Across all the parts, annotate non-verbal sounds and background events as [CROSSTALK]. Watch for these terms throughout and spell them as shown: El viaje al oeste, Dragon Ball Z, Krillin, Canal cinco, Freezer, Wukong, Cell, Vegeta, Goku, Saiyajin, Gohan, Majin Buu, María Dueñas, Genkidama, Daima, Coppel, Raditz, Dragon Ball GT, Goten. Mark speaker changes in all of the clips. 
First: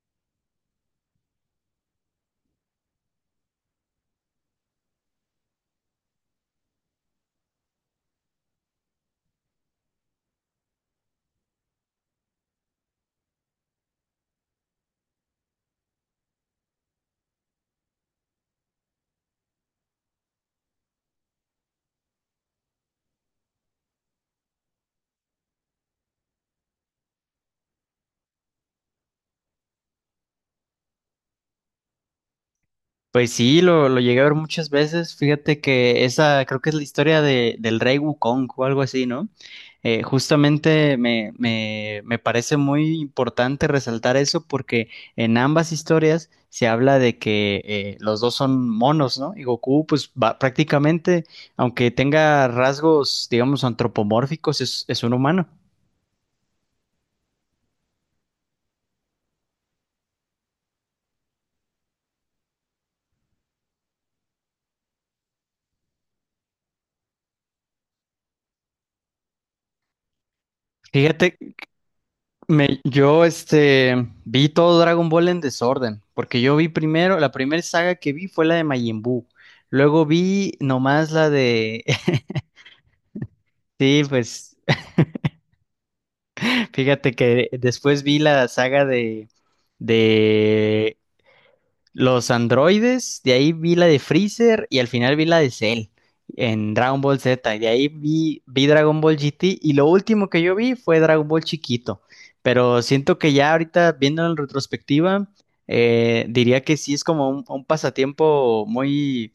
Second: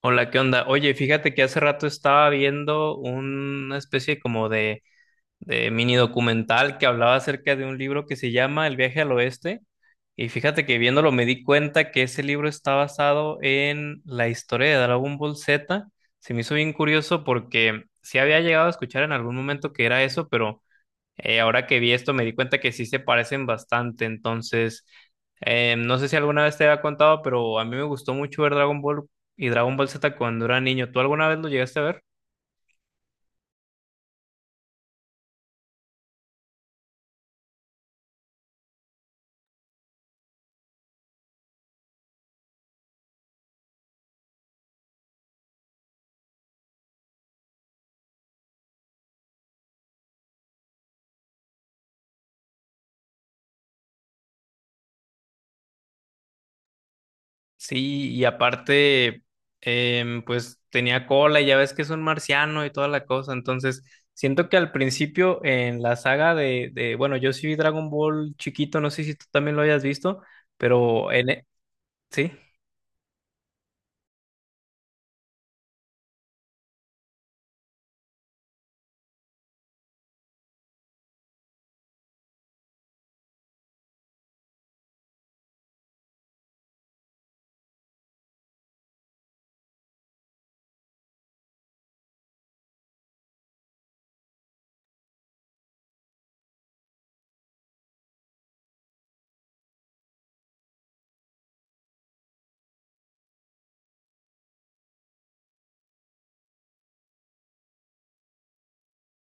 Speaker 1: Hola, ¿qué onda? Oye, fíjate que hace rato estaba viendo una especie como de mini documental que hablaba acerca de un libro que se llama El viaje al oeste. Y fíjate que viéndolo me di cuenta que ese libro está basado en la historia de Dragon Ball Z. Se me hizo bien curioso porque sí había llegado a escuchar en algún momento que era eso, pero ahora que vi esto me di cuenta que sí se parecen bastante. Entonces no sé si alguna vez te había contado, pero a mí me gustó mucho ver Dragon Ball y Dragon Ball Z cuando era niño. ¿Tú alguna vez lo llegaste a ver?
Speaker 2: Pues sí, lo llegué a ver muchas veces. Fíjate que esa creo que es la historia del rey Wukong o algo así, ¿no? Justamente me parece muy importante resaltar eso porque en ambas historias se habla de que los dos son monos, ¿no? Y Goku, pues prácticamente, aunque tenga rasgos, digamos, antropomórficos, es un humano.
Speaker 1: Sí, y aparte, pues tenía cola y ya ves que es un marciano y toda la cosa. Entonces siento que al principio en la saga de bueno, yo sí vi Dragon Ball chiquito, no sé si tú también lo hayas visto, pero en...
Speaker 2: Fíjate,
Speaker 1: e- Sí.
Speaker 2: Me, yo este Vi todo Dragon Ball en desorden, porque yo vi primero, la primera saga que vi fue la de Majin Buu. Luego vi nomás la de [LAUGHS] sí, pues [LAUGHS] fíjate que después vi la saga de los androides, de ahí vi la de Freezer y al final vi la de Cell en Dragon Ball Z. Y de ahí vi Dragon Ball GT y lo último que yo vi fue Dragon Ball chiquito. Pero siento que ya ahorita, viendo en retrospectiva, diría que sí es como un pasatiempo muy,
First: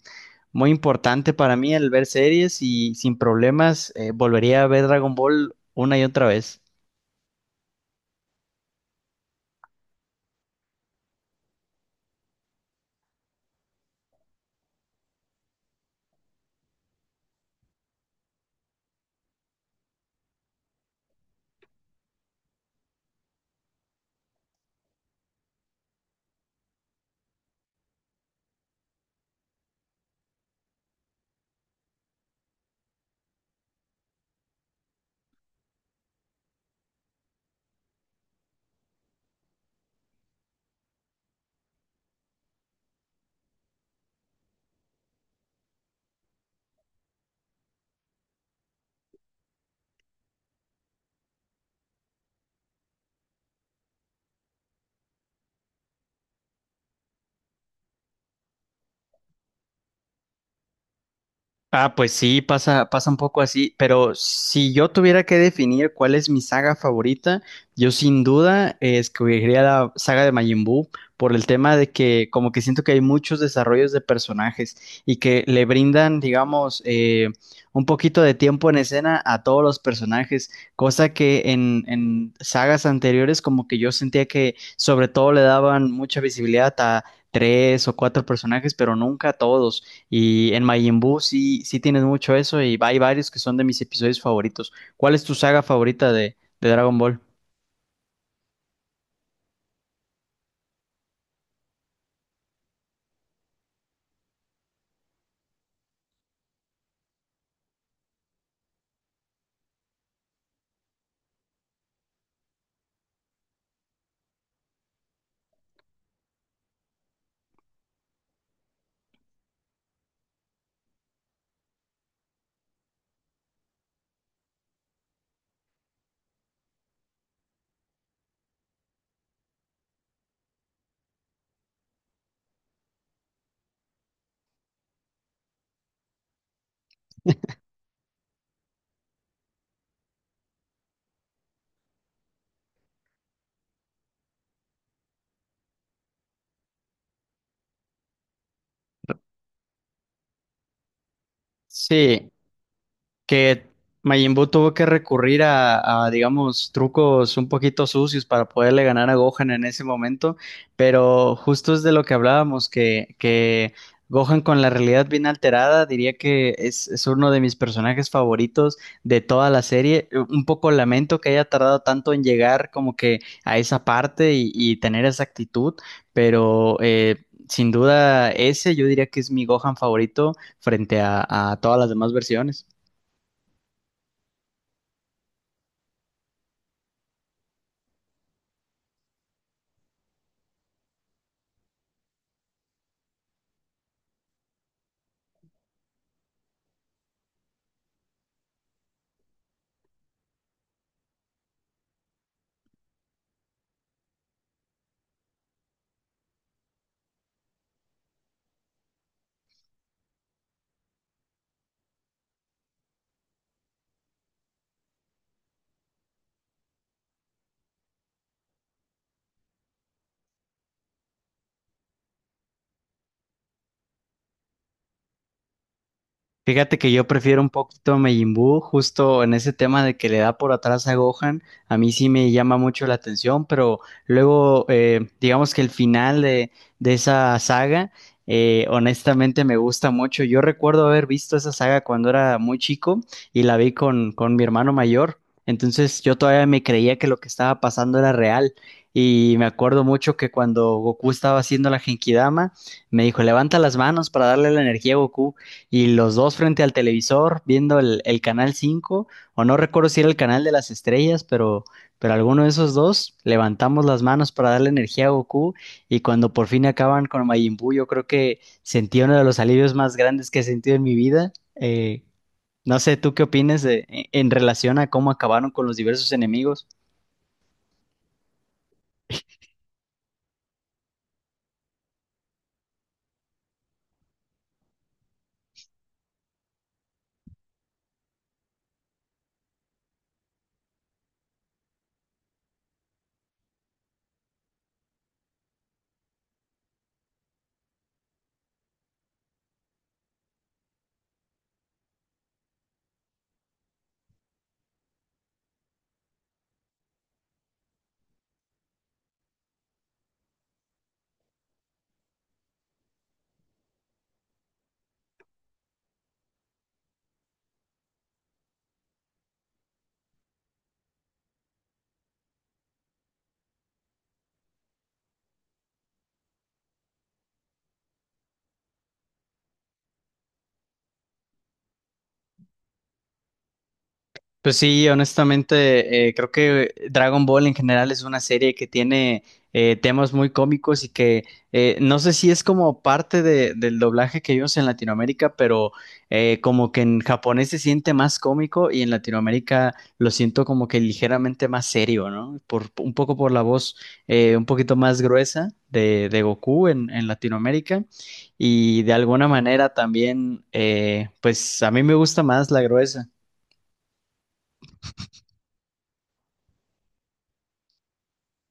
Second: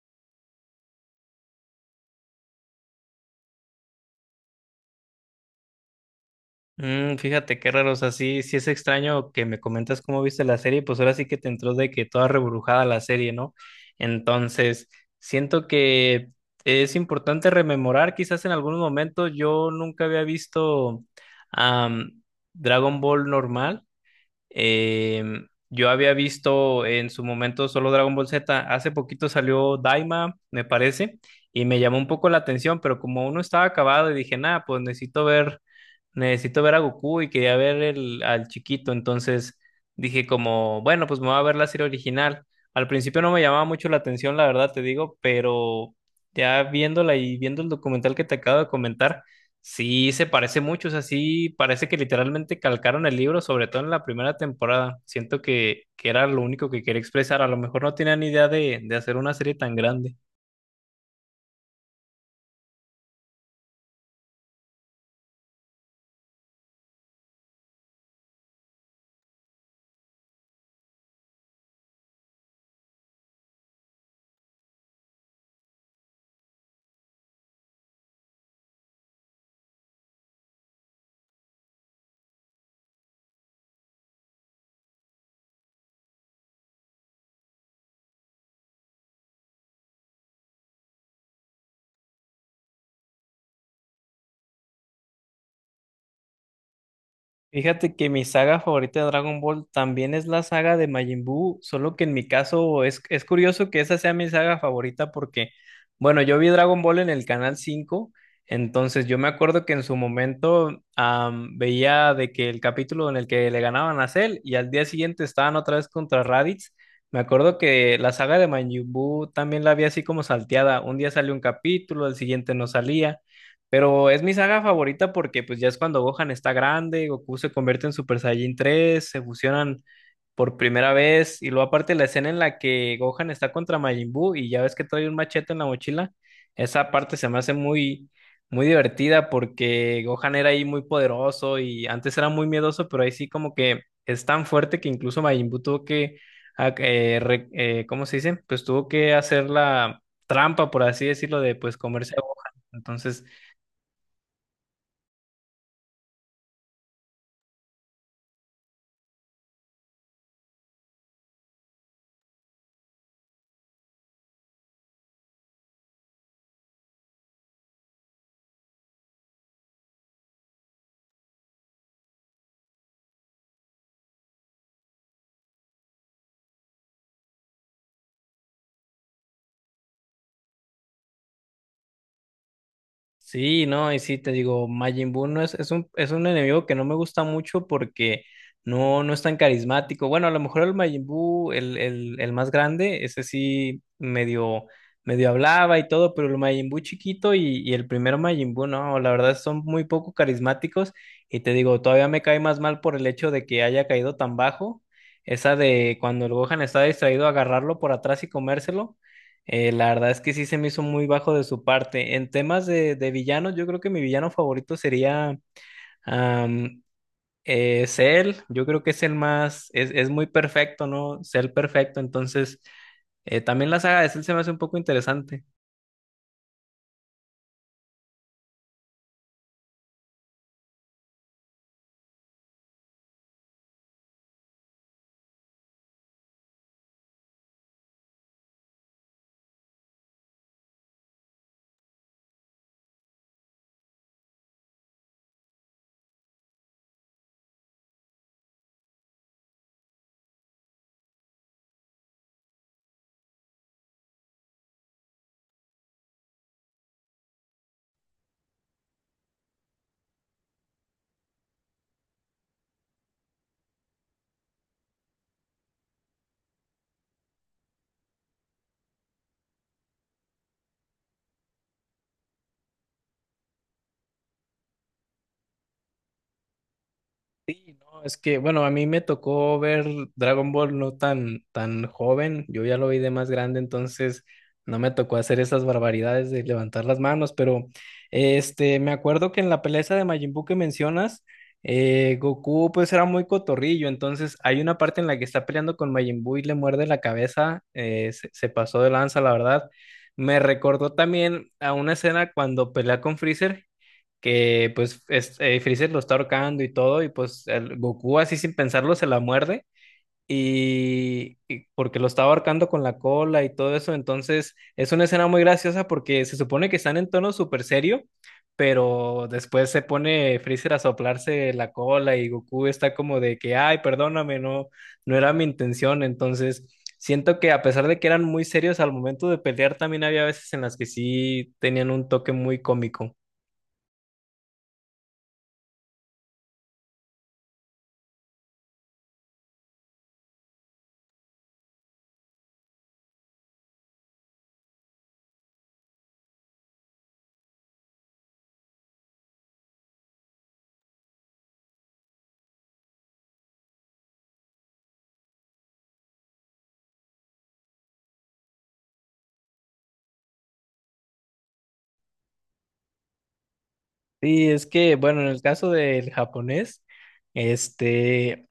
Speaker 2: muy importante para mí el ver series y sin problemas volvería a ver Dragon Ball una y otra vez.
Speaker 1: Fíjate qué raro, o sea, sí, sí es extraño que me comentas cómo viste la serie, pues ahora sí que te entró de que toda rebrujada la serie, ¿no? Entonces, siento que es importante rememorar, quizás en algún momento yo nunca había visto am, Dragon Ball normal. eh, yo había visto en su momento solo Dragon Ball Z. Hace poquito salió Daima, me parece, y me llamó un poco la atención, pero como uno estaba acabado y dije, nada, pues necesito ver a Goku y quería ver el, al chiquito. Entonces dije como, bueno, pues me voy a ver la serie original. Al principio no me llamaba mucho la atención, la verdad te digo, pero ya viéndola y viendo el documental que te acabo de comentar, sí, se parece mucho. O sea, sí, parece que literalmente calcaron el libro, sobre todo en la primera temporada. Siento que era lo único que quería expresar. A lo mejor no tenían idea de hacer una serie tan grande.
Speaker 2: Ah, pues sí, pasa, pasa un poco así, pero si yo tuviera que definir cuál es mi saga favorita, yo sin duda escogería la saga de Majin Buu por el tema de que como que siento que hay muchos desarrollos de personajes y que le brindan, digamos, un poquito de tiempo en escena a todos los personajes, cosa que en sagas anteriores como que yo sentía que sobre todo le daban mucha visibilidad a tres o cuatro personajes, pero nunca a todos. Y en Majin Buu sí, sí tienes mucho eso y hay varios que son de mis episodios favoritos. ¿Cuál es tu saga favorita de Dragon Ball?
Speaker 1: Fíjate que mi saga favorita de Dragon Ball también es la saga de Majin Buu, solo que en mi caso es curioso que esa sea mi saga favorita porque, bueno, yo vi Dragon Ball en el Canal 5. Entonces yo me acuerdo que en su momento veía de que el capítulo en el que le ganaban a Cell y al día siguiente estaban otra vez contra Raditz. Me acuerdo que la saga de Majin Buu también la vi así como salteada, un día salió un capítulo, el siguiente no salía. Pero es mi saga favorita porque pues ya es cuando Gohan está grande, Goku se convierte en Super Saiyajin 3, se fusionan por primera vez y luego aparte la escena en la que Gohan está contra Majin Buu y ya ves que trae un machete en la mochila. Esa parte se me hace muy muy divertida porque Gohan era ahí muy poderoso y antes era muy miedoso, pero ahí sí como que es tan fuerte que incluso Majin Buu tuvo que ¿cómo se dice? Pues tuvo que hacer la trampa, por así decirlo, de pues comerse a
Speaker 2: Sí,
Speaker 1: Gohan. Entonces.
Speaker 2: que Majin Buu tuvo que recurrir a, digamos, trucos un poquito sucios para poderle ganar a Gohan en ese momento, pero justo es de lo que hablábamos, que Gohan con la realidad bien alterada, diría que es uno de mis personajes favoritos de toda la serie. Un poco lamento que haya tardado tanto en llegar como que a esa parte y tener esa actitud, pero, sin duda, ese yo diría que es mi Gohan favorito frente a todas las demás versiones.
Speaker 1: Sí, no, y sí te digo, Majin Buu no es un enemigo que no me gusta mucho porque no, no es tan carismático. Bueno, a lo mejor el Majin Buu, el más grande, ese sí medio, medio hablaba y todo, pero el Majin Buu chiquito y el primero Majin Buu, no, la verdad son muy poco carismáticos. Y te digo, todavía me cae más mal por el hecho de que haya caído tan bajo. Esa de cuando el Gohan está distraído, agarrarlo por atrás y comérselo. La verdad es que sí se me hizo muy bajo de su parte. En temas de villanos, yo creo que mi villano favorito sería am, Cell. Yo creo que es el más, es muy perfecto, ¿no? Cell perfecto. Entonces, también la saga de Cell se me hace un poco interesante.
Speaker 2: Fíjate que yo prefiero un poquito a Majin Buu, justo en ese tema de que le da por atrás a Gohan, a mí sí me llama mucho la atención, pero luego digamos que el final de esa saga, honestamente me gusta mucho. Yo recuerdo haber visto esa saga cuando era muy chico y la vi con mi hermano mayor, entonces yo todavía me creía que lo que estaba pasando era real. Y me acuerdo mucho que cuando Goku estaba haciendo la Genkidama, me dijo, levanta las manos para darle la energía a Goku y los dos frente al televisor viendo el Canal 5 o no recuerdo si era el canal de las estrellas, pero alguno de esos dos levantamos las manos para darle energía a Goku y cuando por fin acaban con Majin Buu, yo creo que sentí uno de los alivios más grandes que he sentido en mi vida. No sé, ¿tú qué opinas en relación a cómo acabaron con los diversos enemigos?
Speaker 1: No, es que, bueno, a mí me tocó ver Dragon Ball no tan joven, yo ya lo vi de más grande. Entonces no me tocó hacer esas barbaridades de levantar las manos, pero este, me acuerdo que en la pelea esa de Majin Buu que mencionas, Goku pues era muy cotorrillo. Entonces hay una parte en la que está peleando con Majin Buu y le muerde la cabeza. Se pasó de lanza, la verdad. Me recordó también a una escena cuando pelea con Freezer, que pues Freezer lo está ahorcando y todo, y pues el Goku así sin pensarlo se la muerde, y porque lo estaba ahorcando con la cola y todo eso. Entonces es una escena muy graciosa porque se supone que están en tono súper serio, pero después se pone Freezer a soplarse la cola y Goku está como de que, ay, perdóname, no, no era mi intención, entonces siento que a pesar de que eran muy serios al momento de pelear, también había veces en las que sí tenían un toque muy cómico.
Speaker 2: Pues sí, honestamente, creo que Dragon Ball en general es una serie que tiene temas muy cómicos y que no sé si es como parte del doblaje que vimos en Latinoamérica, pero como que en japonés se siente más cómico y en Latinoamérica lo siento como que ligeramente más serio, ¿no? Un poco por la voz un poquito más gruesa de Goku en Latinoamérica y de alguna manera también, pues a mí me gusta más la gruesa.
Speaker 1: Sí, es que, bueno, en el caso del japonés, este,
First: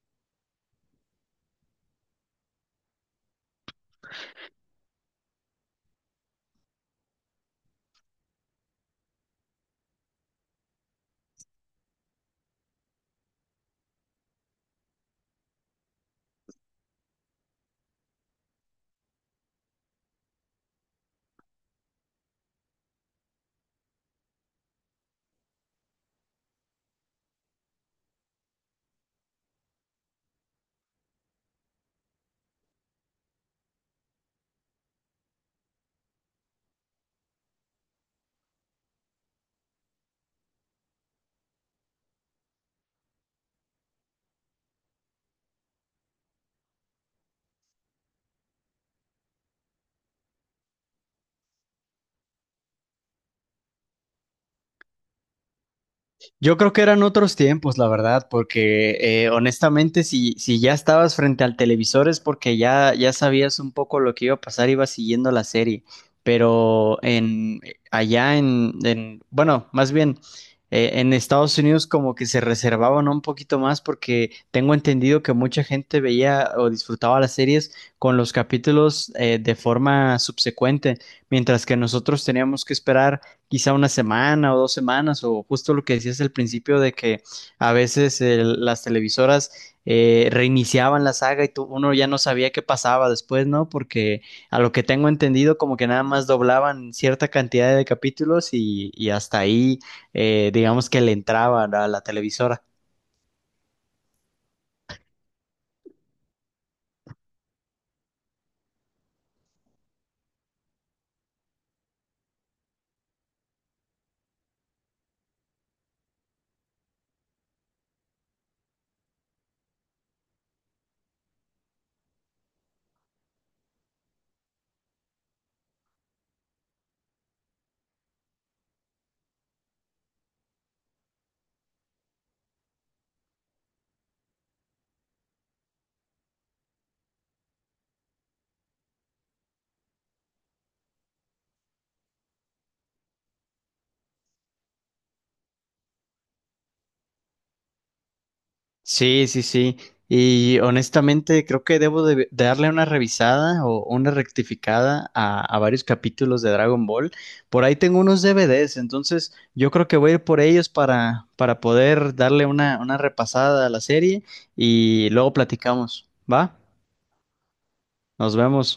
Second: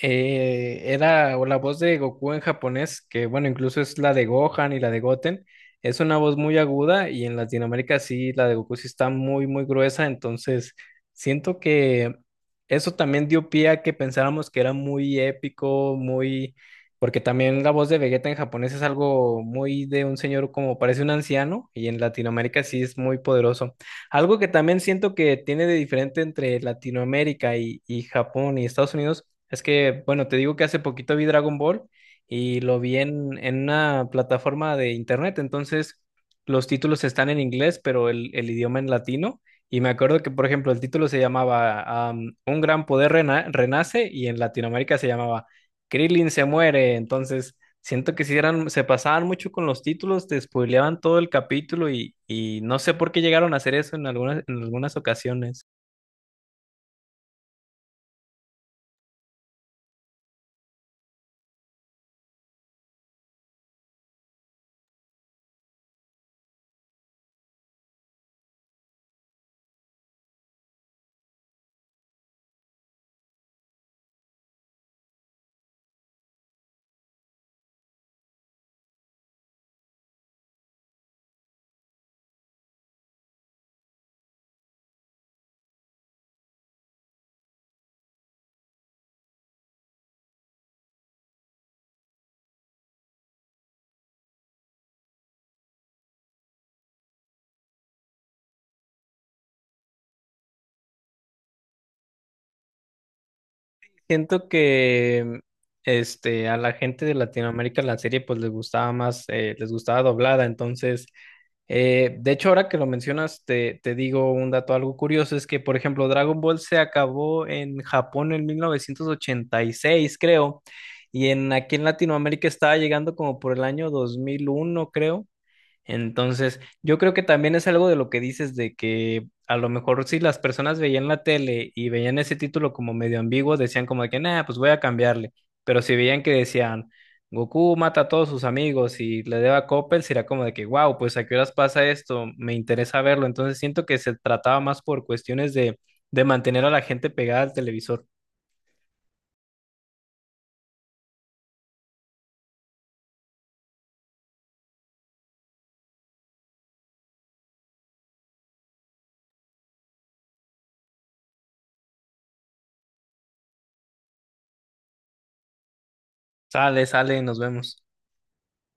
Speaker 1: era o la voz de Goku en japonés, que bueno, incluso es la de Gohan y la de Goten, es una voz muy aguda y en Latinoamérica sí, la de Goku sí está muy, muy gruesa. Entonces siento que eso también dio pie a que pensáramos que era muy épico, porque también la voz de Vegeta en japonés es algo muy de un señor como parece un anciano y en Latinoamérica sí es muy poderoso. Algo que también siento que tiene de diferente entre Latinoamérica y Japón y Estados Unidos es que, bueno, te digo que hace poquito vi Dragon Ball y lo vi en una plataforma de internet. Entonces los títulos están en inglés, pero el idioma en latino. Y me acuerdo que, por ejemplo, el título se llamaba Un gran poder renace y en Latinoamérica se llamaba Krillin se muere. Entonces, siento que si eran, se pasaban mucho con los títulos, te spoileaban todo el capítulo y no sé por qué llegaron a hacer eso en algunas ocasiones.
Speaker 2: Yo creo que eran otros tiempos, la verdad, porque honestamente, si ya estabas frente al televisor es porque ya sabías un poco lo que iba a pasar, ibas siguiendo la serie. Pero en allá bueno, más bien en Estados Unidos como que se reservaban un poquito más porque tengo entendido que mucha gente veía o disfrutaba las series con los capítulos de forma subsecuente, mientras que nosotros teníamos que esperar quizá una semana o 2 semanas, o justo lo que decías al principio de que a veces las televisoras reiniciaban la saga y tú, uno ya no sabía qué pasaba después, ¿no? Porque a lo que tengo entendido, como que nada más doblaban cierta cantidad de capítulos y hasta ahí, digamos que le entraban a la televisora.
Speaker 1: Siento que a la gente de Latinoamérica la serie pues les gustaba más, les gustaba doblada. Entonces, de hecho, ahora que lo mencionas, te digo un dato algo curioso, es que, por ejemplo, Dragon Ball se acabó en Japón en 1986 creo, y en aquí en Latinoamérica estaba llegando como por el año 2001 creo. Entonces, yo creo que también es algo de lo que dices de que a lo mejor si las personas veían la tele y veían ese título como medio ambiguo, decían como de que, nah, pues voy a cambiarle. Pero si veían que decían, Goku mata a todos sus amigos y le debe a Coppel, será como de que, wow, pues a qué horas pasa esto, me interesa verlo. Entonces, siento que se trataba más por cuestiones de mantener a la gente pegada al televisor.
Speaker 2: Sí, sí, sí. Y honestamente creo que debo de darle una revisada o una rectificada a, varios capítulos de Dragon Ball. Por ahí tengo unos DVDs, entonces yo creo que voy a ir por ellos para poder darle una repasada a la serie y luego platicamos. ¿Va?
Speaker 1: Sale, sale, nos vemos.
Speaker 2: Nos vemos.